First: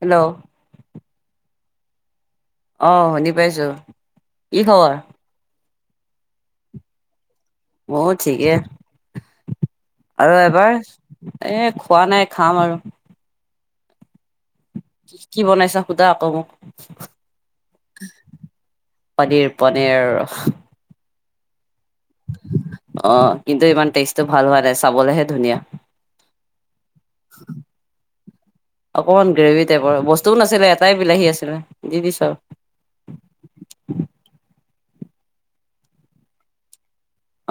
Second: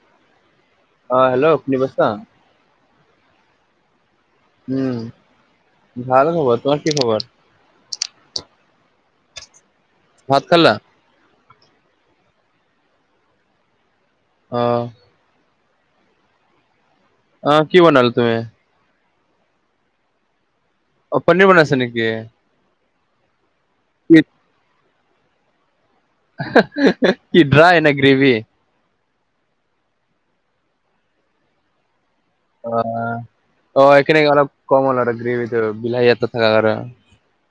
Hello অ' hello শুনিপাইছা। অ' শুনি পাইছো। কি খবৰ উম, ভাল খবৰ। তোমাৰ কি খবৰ? অ' ঠিকেই আৰু ভাত এবাৰ খালা এ খোৱা নাই, খাম আৰু। অ' কি বনাইছা সুধা আকৌ মোক। অ কি বনাল তুমি? পনীৰ পনীৰ। অ' পনীৰ বনাইছা নেকি? অ' কিন্তু ইমান কি টেষ্টটো ভাল হোৱা নাই চাবলেহে ধুনীয়া। কি ড্ৰাই নে গ্ৰেভি? অকণমান গ্ৰেভি টাইপৰ, বস্তুও নাছিলে এটাই বিলাহী আছিলে দি দিছো আৰু। অ', অ' সেখিনি অলপ ক'ম হ'ল আৰু গ্ৰেভি টো বিলাহী এটা থাকা কাৰনে।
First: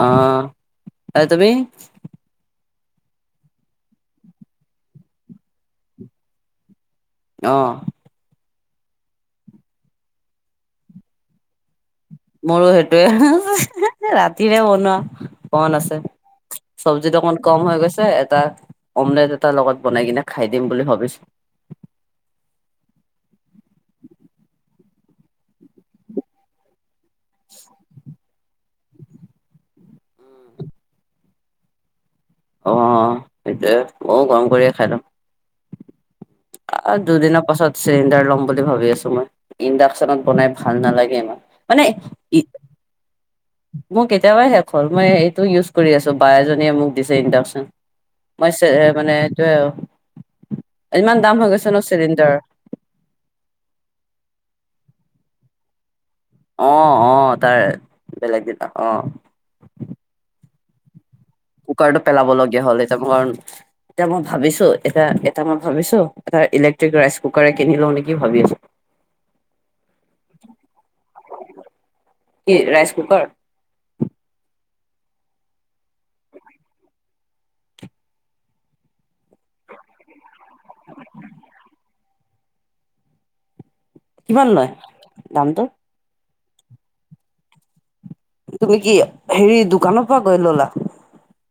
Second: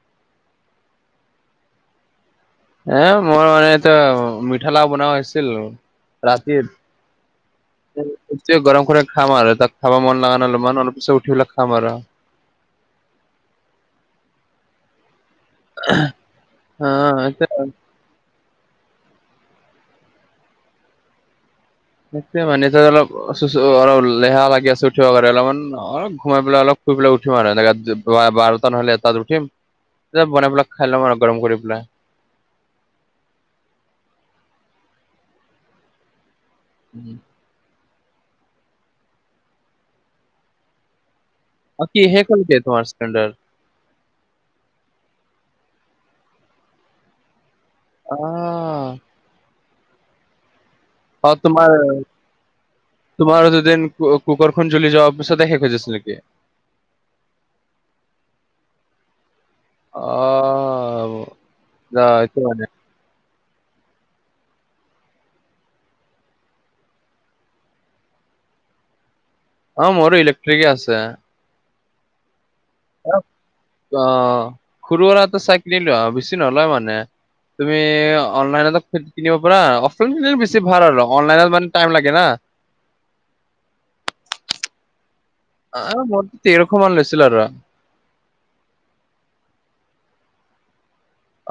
অ'এই তুমি? এ মোৰ মানে এতিয়া মিঠালাও বনোৱা হৈছিল, ৰাতিৰ অহ। গৰম কৰি খাম আৰু তাক খাব মন লাগা নমান অলপিছত উঠিব পেলাই খাম আৰু। মোৰো সেইটোৱে ৰাতিৰে বনোৱা। কমান আছে, অ চব্জিটো অকমান এতিয়া কম হৈ গৈছে। এটা অমলেট এটা লগত বনাই কিনে খাই দিম বুলি ভাবিছো। তে মানে ত অলপ অলপ লেহা লাগি আছে উঠিব কাৰাৰে অলপমান অলপ ঘোমাই পেলাই অলপ শুই পেলাই উঠিম আৰু বাৰটা নহ'লে তাত উঠিম। ত বনাই পেলাই খাই ল'ম আৰু গৰম কৰি পেলাই। অ' সেইটোৱে মই গৰম কৰিয়ে খাই লওঁ। অ' দুদিন পাচত। চিলিণ্ডাৰ ল'ম বুলি ভাবি আছো মই, ইণ্ডাকচনত বনাই ভাল নালাগে ইমান। মানে অ' কি শেষ ই হ'ল নেকি তোমাৰ চিলিণ্ডাৰ? মোৰ কেতিয়াবাই শেষ হ'ল, মই এইটো ইউজ কৰি আছো বা এজনীয়ে মোক দিছে ইণ্ডাকচন। অ'। মই মানে এইটোয়ে আৰু। অ' তোমাৰ তোমাৰো দুদিন কুকাৰখন জ্বলি যোৱাৰ পছতে খুজিছিল নেকি? অ', অ' তাৰে বেলেগ কেইটা অ'। অ'। কুকাৰটো এইটো পেলাবলগীয়া মানে হ'লে, এতিয়া ভ এতিয়া মই ভাবিছো এটা এটা মই ভাবিছো এটা ইলেক্ট্ৰিক ৰাইচ কুকাৰ কিনি লওঁ নেকি ভাবি আছো। [inaudible] অ' মোৰো ইলেক্ট্ৰিকে আছে। কি ৰাইচ কুকাৰ অ' সৰু সুৰা এটা চাই কিনিলোআৰু, বেছি নলয় মানে তুমি অনলাইনত কিনিব পাৰা অ'ফ লাইনত কিনিলে বেছি ভাল আৰু অনলাইনত মানে টাইম লাগে না? কিমান লয় দামটো? অ' মোৰটো তেৰশ মান লৈছিল আৰু। তুমি কি হেৰি দোকানৰ পৰা গৈ ল'লা?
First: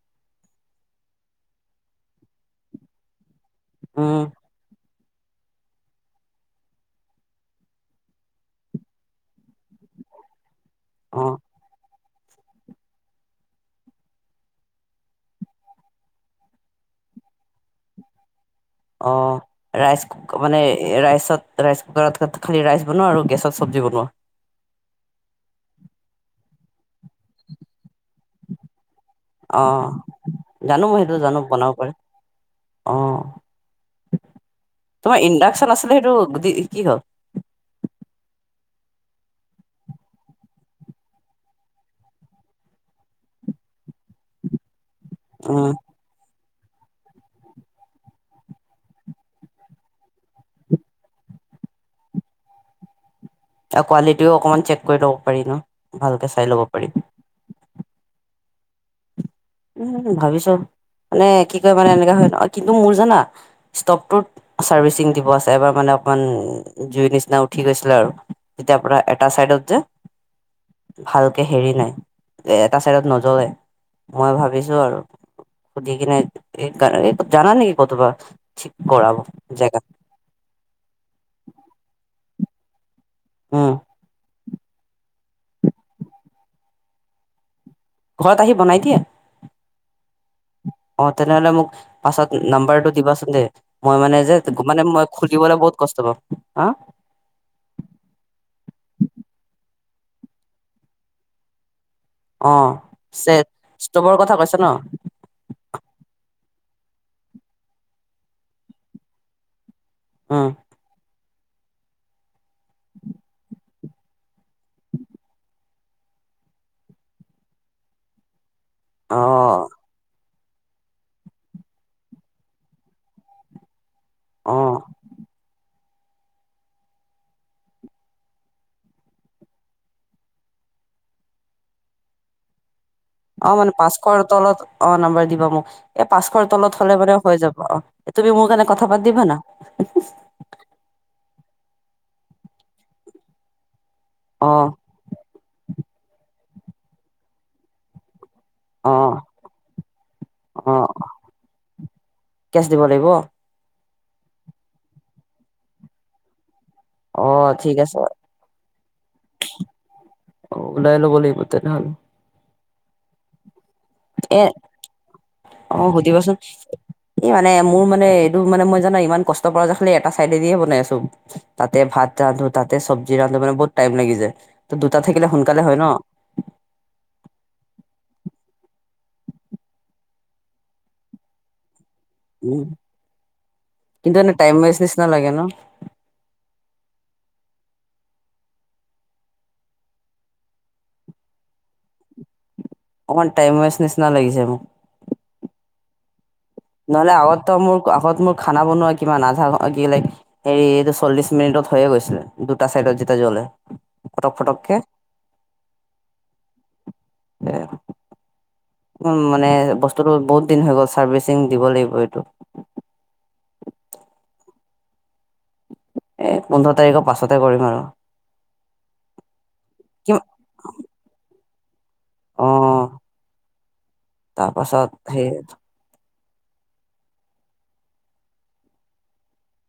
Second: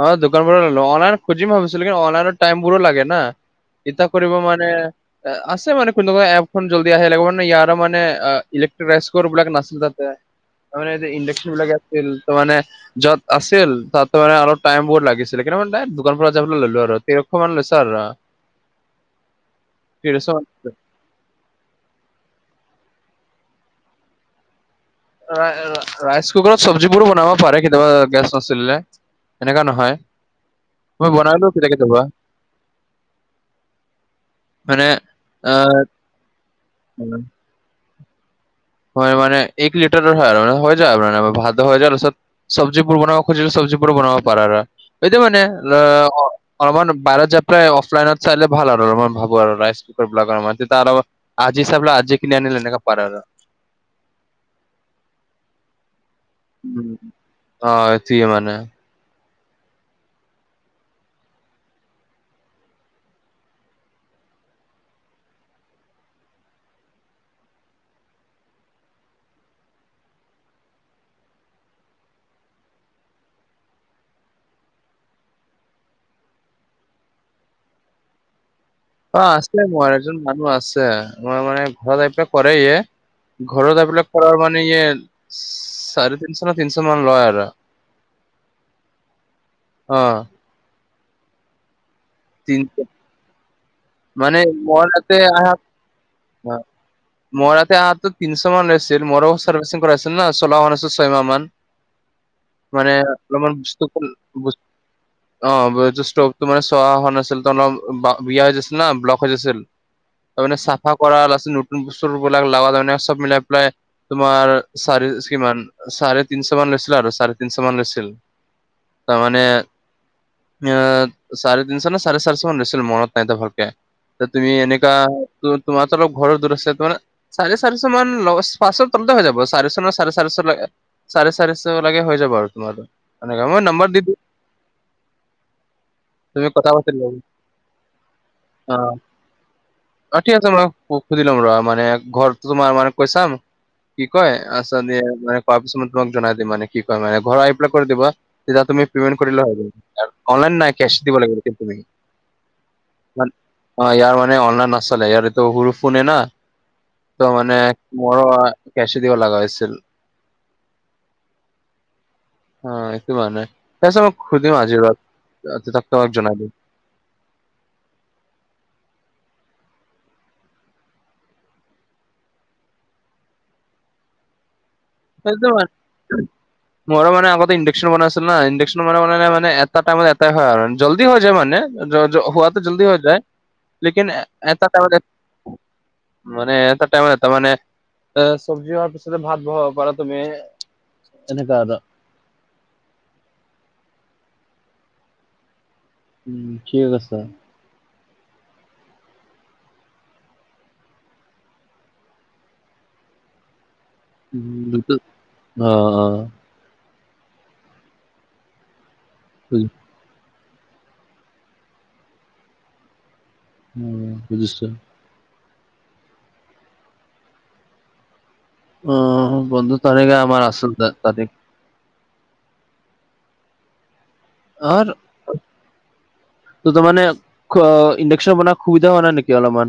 অ' দোকান পৰা ল'লো, অনলাইন খুজিম ভিছিলো কি অনলাইনৰ টাইম বোৰো লাগে না। ইতা উম কৰিব মানে আছে মানে কোনো এপখন জল্দি আহে লাগিব মানে ইয়াৰো মানে ইলেক্টিক ৰাইচ বিলাক নাছিলে তাতে। তাৰ মানে অ ইণ্ডাকচন বিলাক আছিল তাৰ মানে য'ত আছিল তাত মানে অলপ টাইম বহু লাগিছিল, কিন্তু মানে দোকান পৰা যাবলৈ ললো আৰু তেৰশ মান লৈছ আৰু। অঁ ৰাইচ তেৰশ কু মানে ৰাইচত ৰাইচ কুকাৰত খালি ৰাইচ বনোৱা আৰু গেছত চব্জি বনোৱা। ৰা ৰাইচ কুকাৰত চব্জিবোৰো বনাবা পাৰে কেতিয়াবা, গেছ নছলিলে, অ এনেকা নহয় জানো মই সেইটো জানো বনাইালো বনাব কেতিাকে পাৰে যাবা। অ', মানে তোমাৰ ইণ্ডাকচন আহ আছিলে সেইটো দি, কি হ'ল? হয় মানে, এক লিটাৰ হয় আৰু মান হৈ যায় মানে ভাত হৈ যায়। চব্জি বনাব খুজিলে, চব্জি বনাব পাৰা আৰু, এটো মানে উম অলপমান বাহিৰত যায় পেলাই, অফলাইনত চালে ভাল আৰু মই ভাবো আৰু, ৰাইচ কুকাৰ বিলাকৰাৰ, তেতিয়া আৰু আজি চাই পেলাই, আজিয়ে কিনি আনিলে সেনেকা পাৰে আৰু। কোৱালিটিও অকমান চেক কৰি ল'ব পাৰি ন', ভালকে চাই ল'ব পাৰি। উম, অ', সেইটোৱে মানে উম, ভাবিছো, মানে কি কয় মানে এনেককা হয়, কিন্তু মোৰ জানা। ষ্টপটো চাৰ্ভিচিং দিব আছে, এবাৰ মানে অকমান জুইৰ নিচিনা উঠি গৈছিলে আৰু যেতিয়া আপোনাৰ এটা চাইডত যে ভালকে হেৰি নাই, এটা চাইডত নজ্বলে। মই ভাবিছোঁ আৰু, সুধি কিনে এই, জানা নেকি কতোবা ঠিক কৰাব অ', আছে জেগা মোৰ এজন মানুহ আছে, মােৰ মানে ঘৰত আহি কৰে ইয়ে। উম ঘৰত এইবিলাক কৰাৰ মানে, ইয়ে চাৰে তিনশ, তিনশ মান লয় আৰু। ঘৰত আহি বনাই দিয়ে? অ'। অ' তেনেহ'লে মোক পাছত তিন নাম্বাৰটো দিবাচোন দেই, মই মানে যে মানে মোৰ মই তাতে খুলিবলৈ বহুত কষ্ট পাম। হা? মই ততে আহো তিনিশ মান আছিল, মোৰ চাৰ্ভিচিং কৰাইছিল ন' চলাই আছিলো ছয় মাহ মান। মানে অ', অলপমান বস্তু ষ্টবৰ কথা কৈছ ন'? অ', ষ্টভটো মানে চোৱা হোৱা নাছিল ত', অলপ বিয়া হৈ গৈছিল ন', ব্লক হৈ গৈছিল। উম তাৰমানে চাফা কৰা, নতুন বস্তুবিলাক লগা চব মিলাই পেলাই তোমাৰ চাৰি, কিমান চাৰে তিনশ মান লৈছিল আৰু, চাৰে তিনশ মান লৈছিল। অ তাৰমনে, অ' চাৰে তিনশ নে চাৰে চাৰিশ মান লৈছিল মনত নাই ভালকে, ত' তুমি অ এনেকা তোমাৰটো ঘৰ দূৰত আছে, ত' মানে চাৰে চাৰিশ মান, পাঁচশ তলতে হৈ যাব চাৰিশ নে, চাৰে চাৰিশ চাৰে চাৰিশ লাগে হৈ যাব আৰু তোমাৰ। এনেকা অ', মই মানে নম্বৰ দি দিম পাঁচশৰ তলত, অ', নাম্বাৰ দিবা মোক, এ, পাঁচশৰ তুমি কথা তলত হ পাতি ল মানে হৈ যাব, অ', তুমি মোৰ কাৰণে অ কথা পাতি দিবা না। অ', ঠিক আছে মই, সুধি ল'ম, মানে ঘৰটো তোমাৰ মানে কৈ চাম। কি কয়, অ আ, কোৱাৰ পিছত মই তোমাক জনাই দিম মানে কি কয়, মানে ঘৰ আহি পেলাই কৰি দিব। তেতিয়া তুমি অ পেমেণ্ট কৰিলে হ'ল, অনলাইন অ নাই কেচ দিব লাগিব। অ', কেচ দিব লাগিব ইয়াৰ মানে অনলাইন নছলে, ইয়াৰ এইটো সৰুফোনে না। অ ত' মানে, ঠিক আছে মোৰো কেচ এ দিব লগা হৈছিল। ওলাই ল'ব লাগিব তেনেহ'লে অ', একো হোৱা নাই, তাৰ পিছত মই এ খুজিম আজি [unintelligible] এই মানে মোৰ মানে, এইটো মানে মই জানো ইমান কষ্ট পায় খালি এটা চাইডেদিহে বনাই আছো। তাতে ভাত ৰান্ধো, তাতে চব্জি ৰান্ধো, মানে বহুত টাইম লাগি যায়। ত দুটা থাকিলে সব সোনকালে [unintelligible] হয় ন। মোৰ মানে আগতে ইডাকচত বনাই আছিলো না, ইডাকচন বনালে মানে, মানে এটা টাইমত এটাই হয় আৰু জল্দি হৈ যায় মানে। হোৱাটো উম জল্দি হৈ যায়, লেকিন কিন্তু এনে টাইম এটা ৱেষ্ট নিচিনা লাগে ন মানে এটা টাইমৰ [unintelligible] তাৰ মাৱে চব্জি হোৱাৰ পিছতহে ভাত বহাওক। [unintelligible] তুমি এনেকা আৰু। অকমান টাইম ৱেছ নিচিনা লাগিছে মোৰ। উম ঠিক নহ'লে আছে আগতে মোৰ, আগত মোৰ খানা বনোৱা কিমান আধা, কি, লা হেৰি এইটো চল্লিশ মিনিটত হৈয়ে গৈছিলে দুটা চাইডত যেতিয়া জ্বলে। ফটক উম, ফটককে অ, অ, উম, মানে বস্তুতটো বহুত দিন হৈ গ'ল চাৰ্ভিচ চিং দিব লাগিব এইটো, উম, বুজিছোঁ এই পোন্ধৰ তাৰিখৰ পাছতে কৰিম আৰু। অ, বন্ধু কি তনেকে আৰ আছিল তাৰিখ অ, তাৰ পাছত আৰু সেই ত মান ইণ্ডকশন বন সুবিধা হোৱা নাই নেকি অলমান,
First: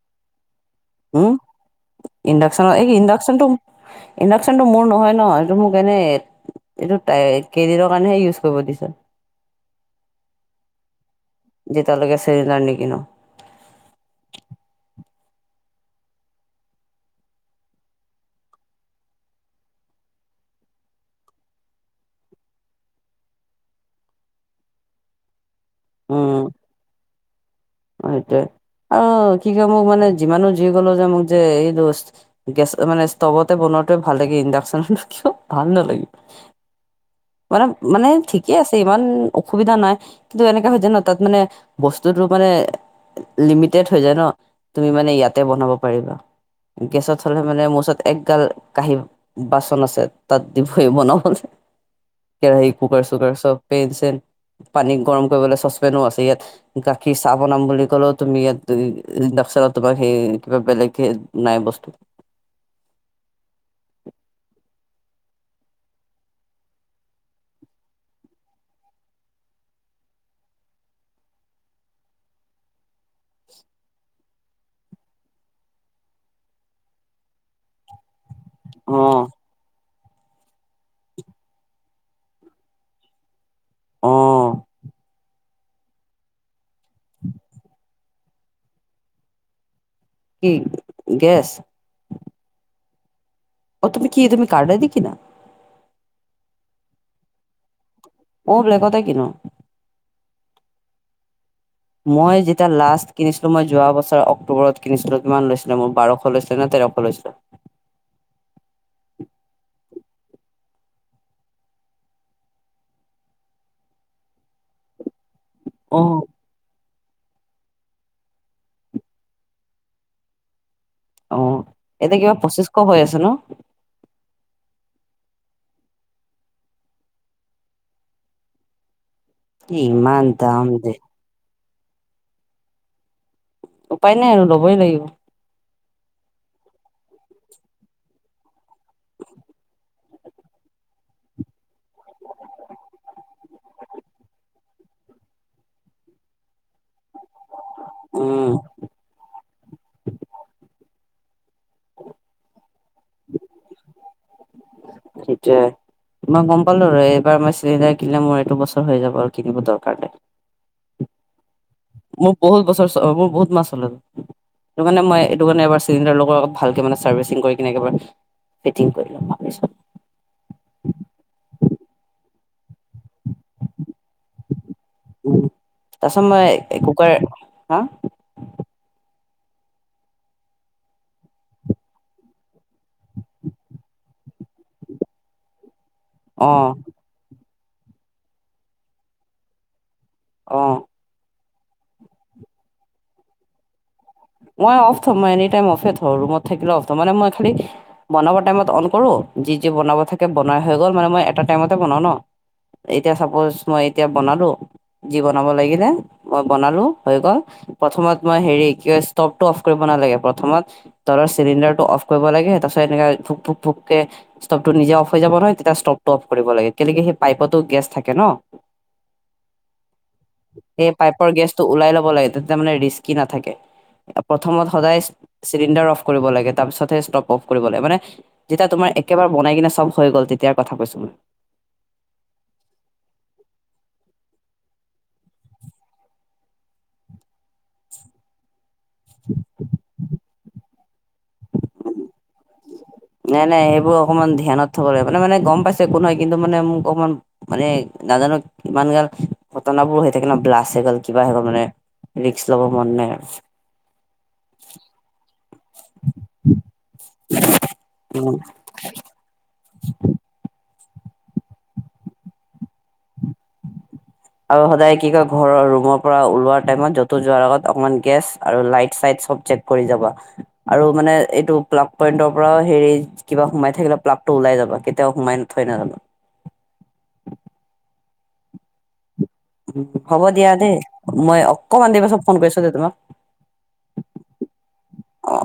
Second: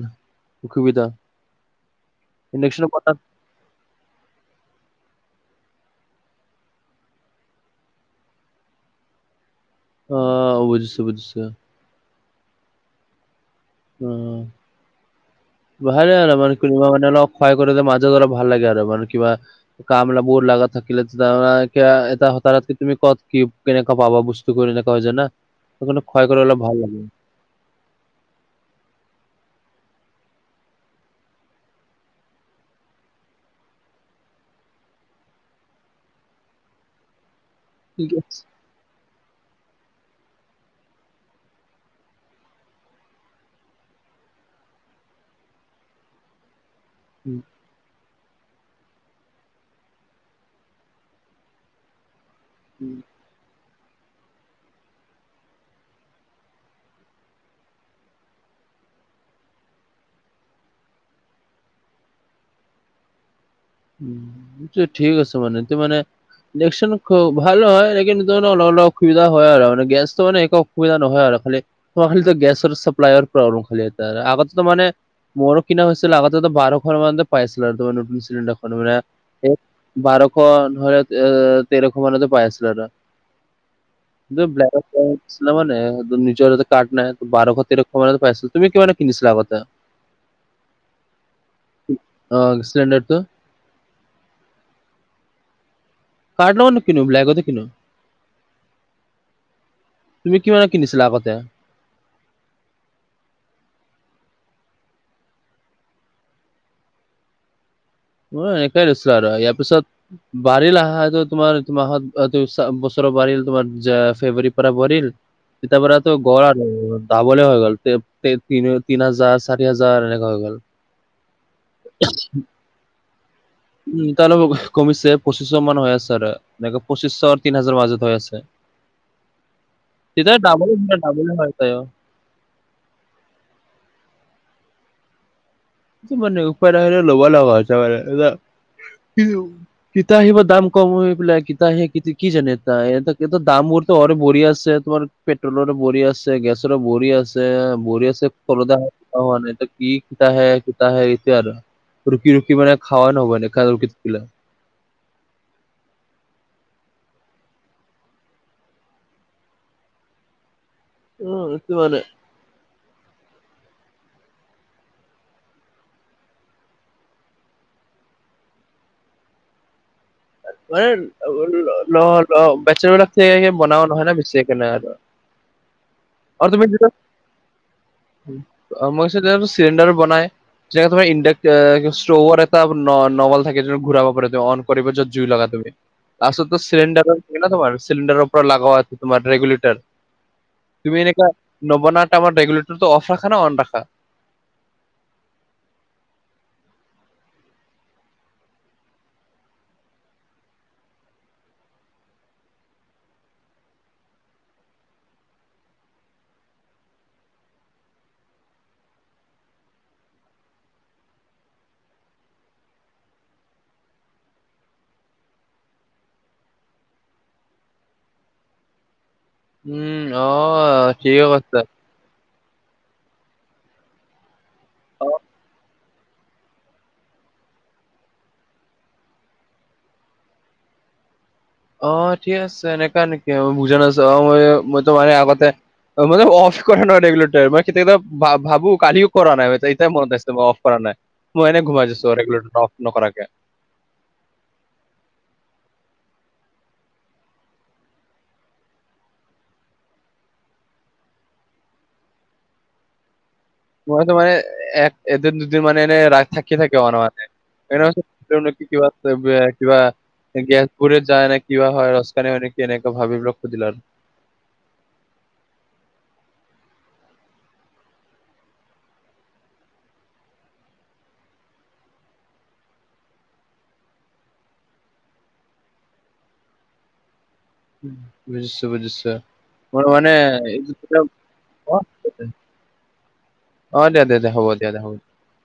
উম, ইণ্ডাকশচন ইণ্ডাকশ্যন এই বনাত ইডাকচন টো ইণ্ডাকশচনতটো মোৰ নহয় ন' এইটো মোক এনেই এইটো তাই কেইদিনৰ কাৰণেহে ইউজ কৰিব দিছে। অ, বুজিছোঁ-বুজিছোঁ। যেতিয়ালৈকে চিলিণ্ডাৰ নিকিনো, উম, ভালে আৰু মানে কিবা মানে অলপ কয় কৰি মাজত অলপ ভাল লাগে আৰু মানে কিবা, কাম বিলাক বোৰ লাগাত থাকিল এটা হতাত কি তুমি ক'ত কি কেনেকা পাবা বস্তু কৰি কেনেককা হৈ যানা সেই কাৰণে খুৱাই গলে ভাল লাগে। সেইটয়ে আৰু কি কয় মোক মানে যিমানো যি কলো যে মোক যে এই দস গেছ মানে ষ্টভতে বনোৱাাতোৱে ভাল লাগে ইণ্ডাকচন কিয় ভাল নালাগে। মানে-মানে ঠিকেই আছে ইমান, অসুবিধা নাই কিন্তু এনেককাে হয় জানা তাত মানে বস্তুতটো মানে, লিমিটেড হৈ যায় ন তুমি মানে ইয়াতে বনাব পাৰিবা। গেছত উম হ'লে মানে মোৰচত একগাল কাঁহী বাচন আছে তাত দিবই বনাবলৈ কেৰাহী কুকাৰ চুকাৰ চব, পেইন চেইন পানী গৰম কৰিবলে ইয়াত গাখীৰ গৰম কৰিবলে চচপেনো আছে। বনাম বুলি ক'লেও তুমি ইয়াত ইডাকচনত তোমাৰ সেই কিবা বেলেগ নাই বস্তু, উম, ঠিক আছে মানে ত মানে দেখচোন খ ভাল হয় নিনন্ত ম অলপ-অলপ অসুবিধা হয় আৰু ম গেছটো মানে একো অসুবিধা নহয় আৰু খালি, খালো গেছৰ চাপ্লাইৰ প্ৰব্লেম খালী এটা আগতেটো মানে মোৰো কিনা হৈছিল লগাগতে বাৰ ঘৰ মান পাইছিল আৰু তোমাৰ নতন চিলিণ্ডাৰ খনে মানে অ বাৰশ নলে এ তেৰশ মানতেো পাই আছিল আৰু। অ ব্লক [unintelligible] ছিল মানে নিজৰ কাৰ্ড নাই বাৰশ তেৰশ মান পাইছিল। তুমি কিমানে কিনিছিলা আগতে? কি? গেছ অ, চিলিণ্ডাৰটো। অ, তুমি কি তুমি কাৰ্ড দি কিনা? কাৰ্ড লগামান ন কিনো ব্লোককতো কিনো ময়ো ব্লেগতে কিনো। তুমি কিমানত কিনিছিলা আগতে? মই যেতিয়া লাষ্ট কিনিছিলো মই যোৱা বছৰ অক্টোবৰত কিনিছিলো কিমান লৈছিলে মোৰ বাৰশ লৈছিলে নে তেৰশ লৈছিলে? মোৰো এনেকোৱাই লৈছিলে আৰু এয়াৰ পিছত বাাৰিল আহাটো তোমাৰ মাহত বছৰ বাঢ়িল তোমাৰ ফেব্ৰুৱাৰীৰ পৰা বাঢিল। [inaudible] এটা পৰাতো [unintelligible] দাবলে হৈ গ'ল তিনি হাজাৰ চাৰি হাজাৰ এনেকা হৈ গ'ল। অ', এতিয়া কিবা পঁচিশশ হৈ আছে ন'? উম, এতিয়া অলপ কমিছে পঁচিছশ মান হৈ আছে আৰু এনেকে পঁচিছশ আৰু তিনি হাজাৰৰ মাজত হৈ আছে। এই ইমান তেতিয়া দাম ডাবলে যে। [unintelligible] উপায় নাই আৰু ল'বই লাগিব। [unintelligible] ল'ব লগা হৈছে মানে [unintelligible] কিত আহিব দাম কম হৈ পেলাই কিত আহি কি জানে এ দামবোৰতো অৰ বঢ়ি আছে তোমাৰ পেট্ৰলৰো বৰি আছে গেছৰো বৰি আছে। বৰি আছে [unintelligible] উম হোৱা নাই কিতাে শিতাহে এতিয়া আৰু। ৰখি ৰখি মানে খাৱ নবানে [unintelligible] সেইটোৱে। মই গ'ম পালো আৰু এইবাৰ মই চিলিণ্ডাৰ কিনিলে মোৰ এইটো বছৰ হৈ যাব, আৰু কিনিব দৰকাৰ নাই। উ, এটো মানে। মোৰ বহুত বছৰ মোৰ বহুত মাহ চলেটো। সটো কাৰানে মই এইটো কাৰণে, এবাৰ চিলিণ্ডাৰ লগোৱাৰ আগত ভালকে মানে চাৰ্ভিচিং কৰি কিনে একেবাৰ ফিটিং কৰি ল'ম ভাবিছোঁ। মানে [unintelligible] বিলাক বনাও নহয় ন' বেছিকাৰণে আৰু। উম, তাৰপিচত আৰু মই তুমি যিটো একুকাৰ হা? মই কৈছোঁ তেনে চিলিণ্ডাৰও বনাই। যেনে তোমাৰ ইণ্ডাক্ ষ্টোভত এটা নভেল থাকে জোনটো ঘূৰাব পাৰে তে অন কৰিব যদি জুই লগা তুমি অ আছতো চিলিণ্ডাৰ থাকা তোমাৰ চিলিণ্ডাৰৰ পৰা লগোৱা আছে তোমাৰ ৰেগুেলেটাৰ। অ'। তুমি এনে নৱনাৰ টাইমত ৰেগুলেটৰটো অফ ৰাখা না অন ৰাখা? মই অফ থ'ম মই এনি টাইম অফে থওঁ ৰুমত থাকিলেও অফ থ'ম মানে মই খালি বনাব টাইমত অন কৰো যি যি, বনাব থাকে বনাই হৈ গ'ল মানে মই এটা টাইমতে বনাওঁ ন'। এতিয়া চাপ'জ মই এতিয়া বনালো। যি, বনাব লাগিলে মই বনালো হৈ গ'ল, প্ৰথমত মই হেৰি ষ্টিভটো অফ কৰিব নালাগে, প্ৰথমত তলৰ চিলিণ্ডাৰটো অফ কৰিব লাগে তাৰপিছত এনেকে ফুক ফুক ফুকে ষ্টভটো নিজে অফ হৈ যাব নহয়, তেতিয়া ষ্টভটো অফ কৰিব লাগে কেলেকি সেই পাইপতো গেছ থাকে ন'। উম অ সেই ঠিকে পাইপৰ কৈছা গেছটো ওলাই ল'ব লাগে তেতিয়া মানে ৰিস্কি নাথাকে। প্ৰথমত সদায় অ চিলিণ্ডাৰ অফ কৰিব লাগে, তাৰপিছতহে ষ্টপ অফ কৰিব লাগে মানে যেতিয়া তোমাৰ একোৰে বনাই কিনে চব হৈ গ'ল তেতিয়াৰ কথা কৈছো মই। অ', ঠিক আছে এনেকা নেকি ম বুজা নাছো অ', মই মইটো মানে আগতে মানে অফ কৰা নাই ৰেগুলাৰটাৰ মই কেতিয়াবা ভাবোঁ। কালিও কৰা নাই এতিয়া মনত আছে মই অ'ফ কৰা নাই মই এনে ঘুমাইছো ৰেগুলেতৰটো অ'ফ নকৰাকে। নাই নাই সেইবোৰ অকণমান ধ্যানত থ'ব লাগিব, মানে মানে গ'ম পাইছে কোন হয়, কিন্তু মানে মোক অকণমান মানে নাজানো ইমান গাল ঘটনাবোৰ হৈ থাকে ন' ব্লাছ হৈ গ'ল কিবা হৈ গ'ল মানে ৰিক্স লব মন নাই আৰু। মইতো মানে এক এদিন দুদিন মানে এনেই ৰা থাকি থাকে মান মানে এনে উম [unintelligible] পুুৰত যায় না কিবা হয়, ৰসকানেক এনেকে ভাবিব ৰ খুজিলাৰ। আৰু সদায় কি কয় ঘৰৰ ৰুমৰ পৰা ওলোৱা টাইমত য'তো যোৱাৰ আগত অকমান গেছ আৰু লাইট চাইট চব চেক কৰি যাবা, আৰু মানে এইটো প্লাগ পইন্টৰ পৰা হেৰি কিবা সোমাই থাকিলে, প্লাগটো ওলাই যাবা কেতিয়াও সোমাই থৈ নাজাবা। বুজিছো, বুজিছো। মই মানে, হ'ব দিয়া এই দেই মই অকমান দেৰি পাছত [unintelligible] ফোন কৰিছো দেই তোমাক অ', দে, হ'ব দে হ'ব। অ